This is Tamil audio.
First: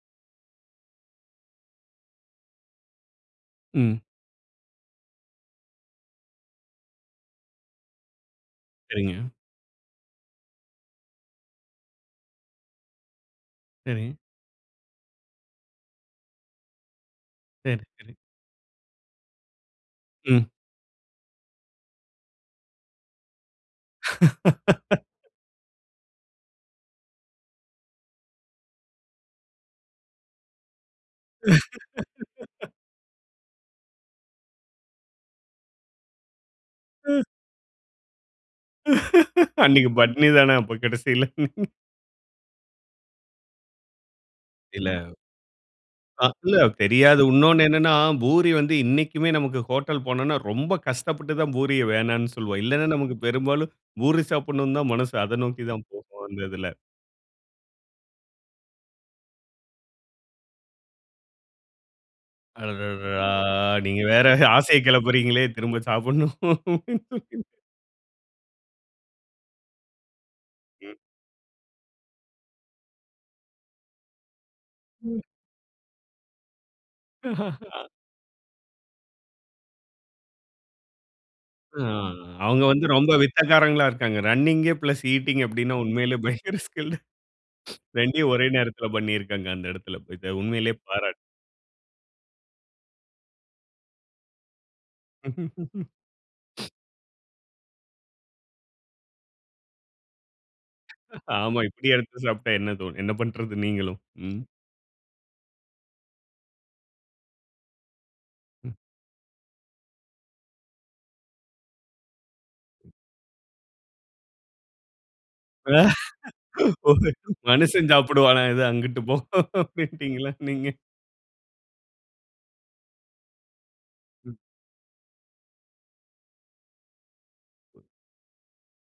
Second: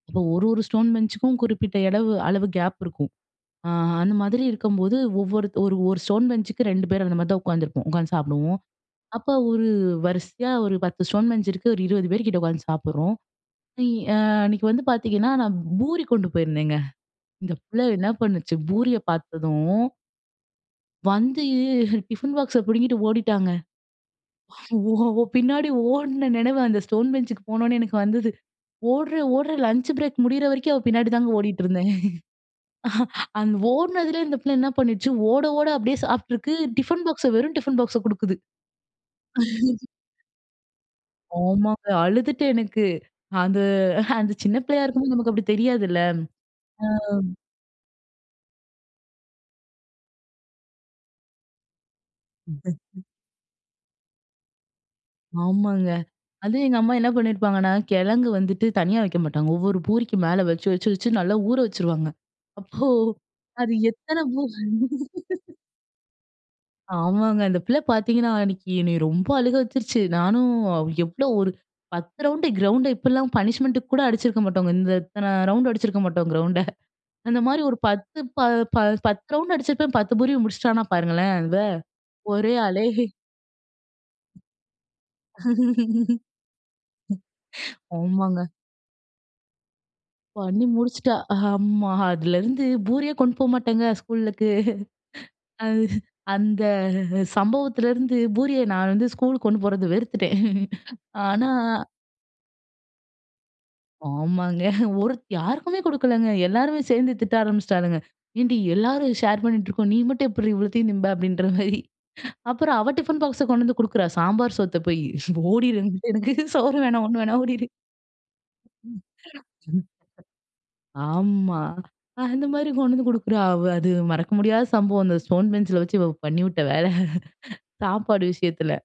அப்போ ஒரு ஒரு ஸ்டோன் பெஞ்சுக்கும் குறிப்பிட்ட எடவு அளவு கேப் இருக்கும். அ ம். அந்த மாதிரி இருக்கும்போது ஒவ்வொரு ஒரு ஒரு ஸ்டோன் பெஞ்சுக்கு 2 பேர் அந்த மாரி தான் உட்காந்துருப்போம், உட்காந்து சாப்பிடுவோம். சரிங்க. அப்போ ஒரு வரிசையா ஒரு 10 ஸ்டோன் பெஞ்ச் இருக்கு, ஒரு 20 பேர் கிட்ட உட்காந்து சாப்பிடுறோம். சரி. ஆ அன்னைக்கு வந்து பாத்தீங்கன்னா, நான் பூரி கொண்டு போயிருந்தேங்க, இந்த சரி, பிள்ளை என்ன சரி. பண்ணுச்சு பூரியை பாத்ததும் ம். வந்து டிஃபின் பாக்ஸ பிடுங்கிட்டு ஓடிட்டாங்க. ஓ! அவ பின்னாடி ஓடின நினைவு அந்த ஸ்டோன் பெஞ்ச்க்கு போனோனே எனக்கு வந்தது. ஓடுறேன், ஓடுறேன் லஞ்ச் பிரேக் முடியிற வரைக்கும், அவ பின்னாடி தாங்க ஓடிட்டு இருந்தேன். அந்த ஓடினதிலே இந்த பிள்ளை என்ன பண்ணுச்சு, ஓட ஓட அப்படியே சாப்பிட்டுருக்கு, டிஃபன் பாக்ஸ்ஸ வெறும் டிஃபின் பாக்ஸ கொடுக்குது. அன்னைக்கு பட்னி தானே அப்ப கடைசில? ஆமாங்க அழுதுட்டேன் எனக்கு, அந்த அந்த சின்ன பிள்ளையா இல்ல. இருக்கும்போது நமக்கு அப்படி தெரியாதுல்ல. ஆ இல்ல ஆ. தெரியாது, இன்னொன்னு என்னனா பூரி வந்து இன்னைக்குமே நமக்கு ஹோட்டல் போனோனா, ரொம்ப கஷ்டப்பட்டு தான் பூரிய வேண்டானு சொல்வோம். இல்லனா நமக்கு பெரும்பாலும் பூரி சாப்பிடனு தான் மனசு அதை நோக்கி தான் ஆமாங்க. போகும் அந்த அதுவும் இதில. எங்க அம்மா என்ன பண்ணியிருப்பாங்கன்னா, கிழங்கு வந்துட்டு தனியா வைக்க மாட்டாங்க, ஒவ்வொரு பூரிக்கு மேல வச்சு, வச்சு, வச்சு நல்லா ஊற வச்சுருவாங்க, அப்போ அடடடா! அது நீங்க எத்தனை வேற பூ ஆசையைக் கிளப்புறீங்களே, திரும்ப சாப்புணும். ஆமாங்க. அந்த பிள்ளை பாத்தீங்கன்னா, அன்னைக்கு என்னை ரொம்ப அழுக வச்சுடுச்சு. நானும் ம். எவ்வளோ ஒரு 10 ரவுண்ட் கிரவுண்ட, இப்பெல்லாம் பனிஷ்மென்ட் கூட அடிச்சிருக்க மாட்டோங்க, இந்த ம். இத்தனை ரவுண்டு அடிச்சிருக்க மாட்டோம் கிரவுண்ட, அந்த மாரி ஒரு 10 ப 10 ரவுண்டு அடிச்சிருப்பேன், 10 பூரியும் முடிச்சுட்டானா பாருங்களேன், அவ ஆ ஒரே அவங்க வந்து ஆளே. ரொம்ப வித்தக்காரங்களா இருக்காங்க. ரன்னிங் பிளஸ் ஈட்டிங் அப்படினா உண்மையிலேயே பயங்கர ஸ்கில், 2 ஒரே ஆமாங்க. நேரத்தில பண்ணியிருக்காங்க அந்த இடத்தில, பண்ணி உண்மையிலேயே முடிச்சிட்டா பாராட்டு. ஆஹமா, அதுலருந்து பூரியே கொண்டு போமாட்டேங்க, ஸ்கூலுக்கு. அந்த சம்பவத்திலிருந்து பூரிய நான் வந்து ஸ்கூலுக்கு கொண்டு போறதே வெறுத்துட்டேன். ஆனா, ஆமா. இப்படி எடுத்து சாப்பிட்டா என்ன தோனும், என்ன பண்ணுறது நீங்களும்? ம். ஆமாங்க. ஒரு யாருக்குமே கொடுக்கலங்க, எல்லாருமே சேர்ந்து திட்ட ஆரம்பிச்சிட்டாளுங்க, "ஏன்டி, ம். எல்லாரும் ஷேர் பண்ணிட்டு இருக்கோம், நீ மட்டும் எப்படி இவ்வளோத்தையும் திம்ப," அப்படின்ற மாரி. அப்புறம் அவ டிஃபின் பாக்ஸ கொண்டு வந்து கொடுக்குறா, சாம்பார் சோத்த போய், "ஓடிரு, எனக்கு சோறு வேணாம், ஒண்ணும் வேணா ஓடிரு." மனுஷன் சாப்பிடுவானா இத, அங்கிட்டு போ அப்பிடின்னுடீங்களா நீங்க. ஆமா. அந்த மாரி கொண்டு வந்து குடுக்குறா அவ அது மறக்க ம். முடியாத சம்பவம் அந்த ஸ்டோன் பெஞ்சில வச்சு இவ பண்ணிவிட்ட வேல, சாப்பாடு விஷயத்தில.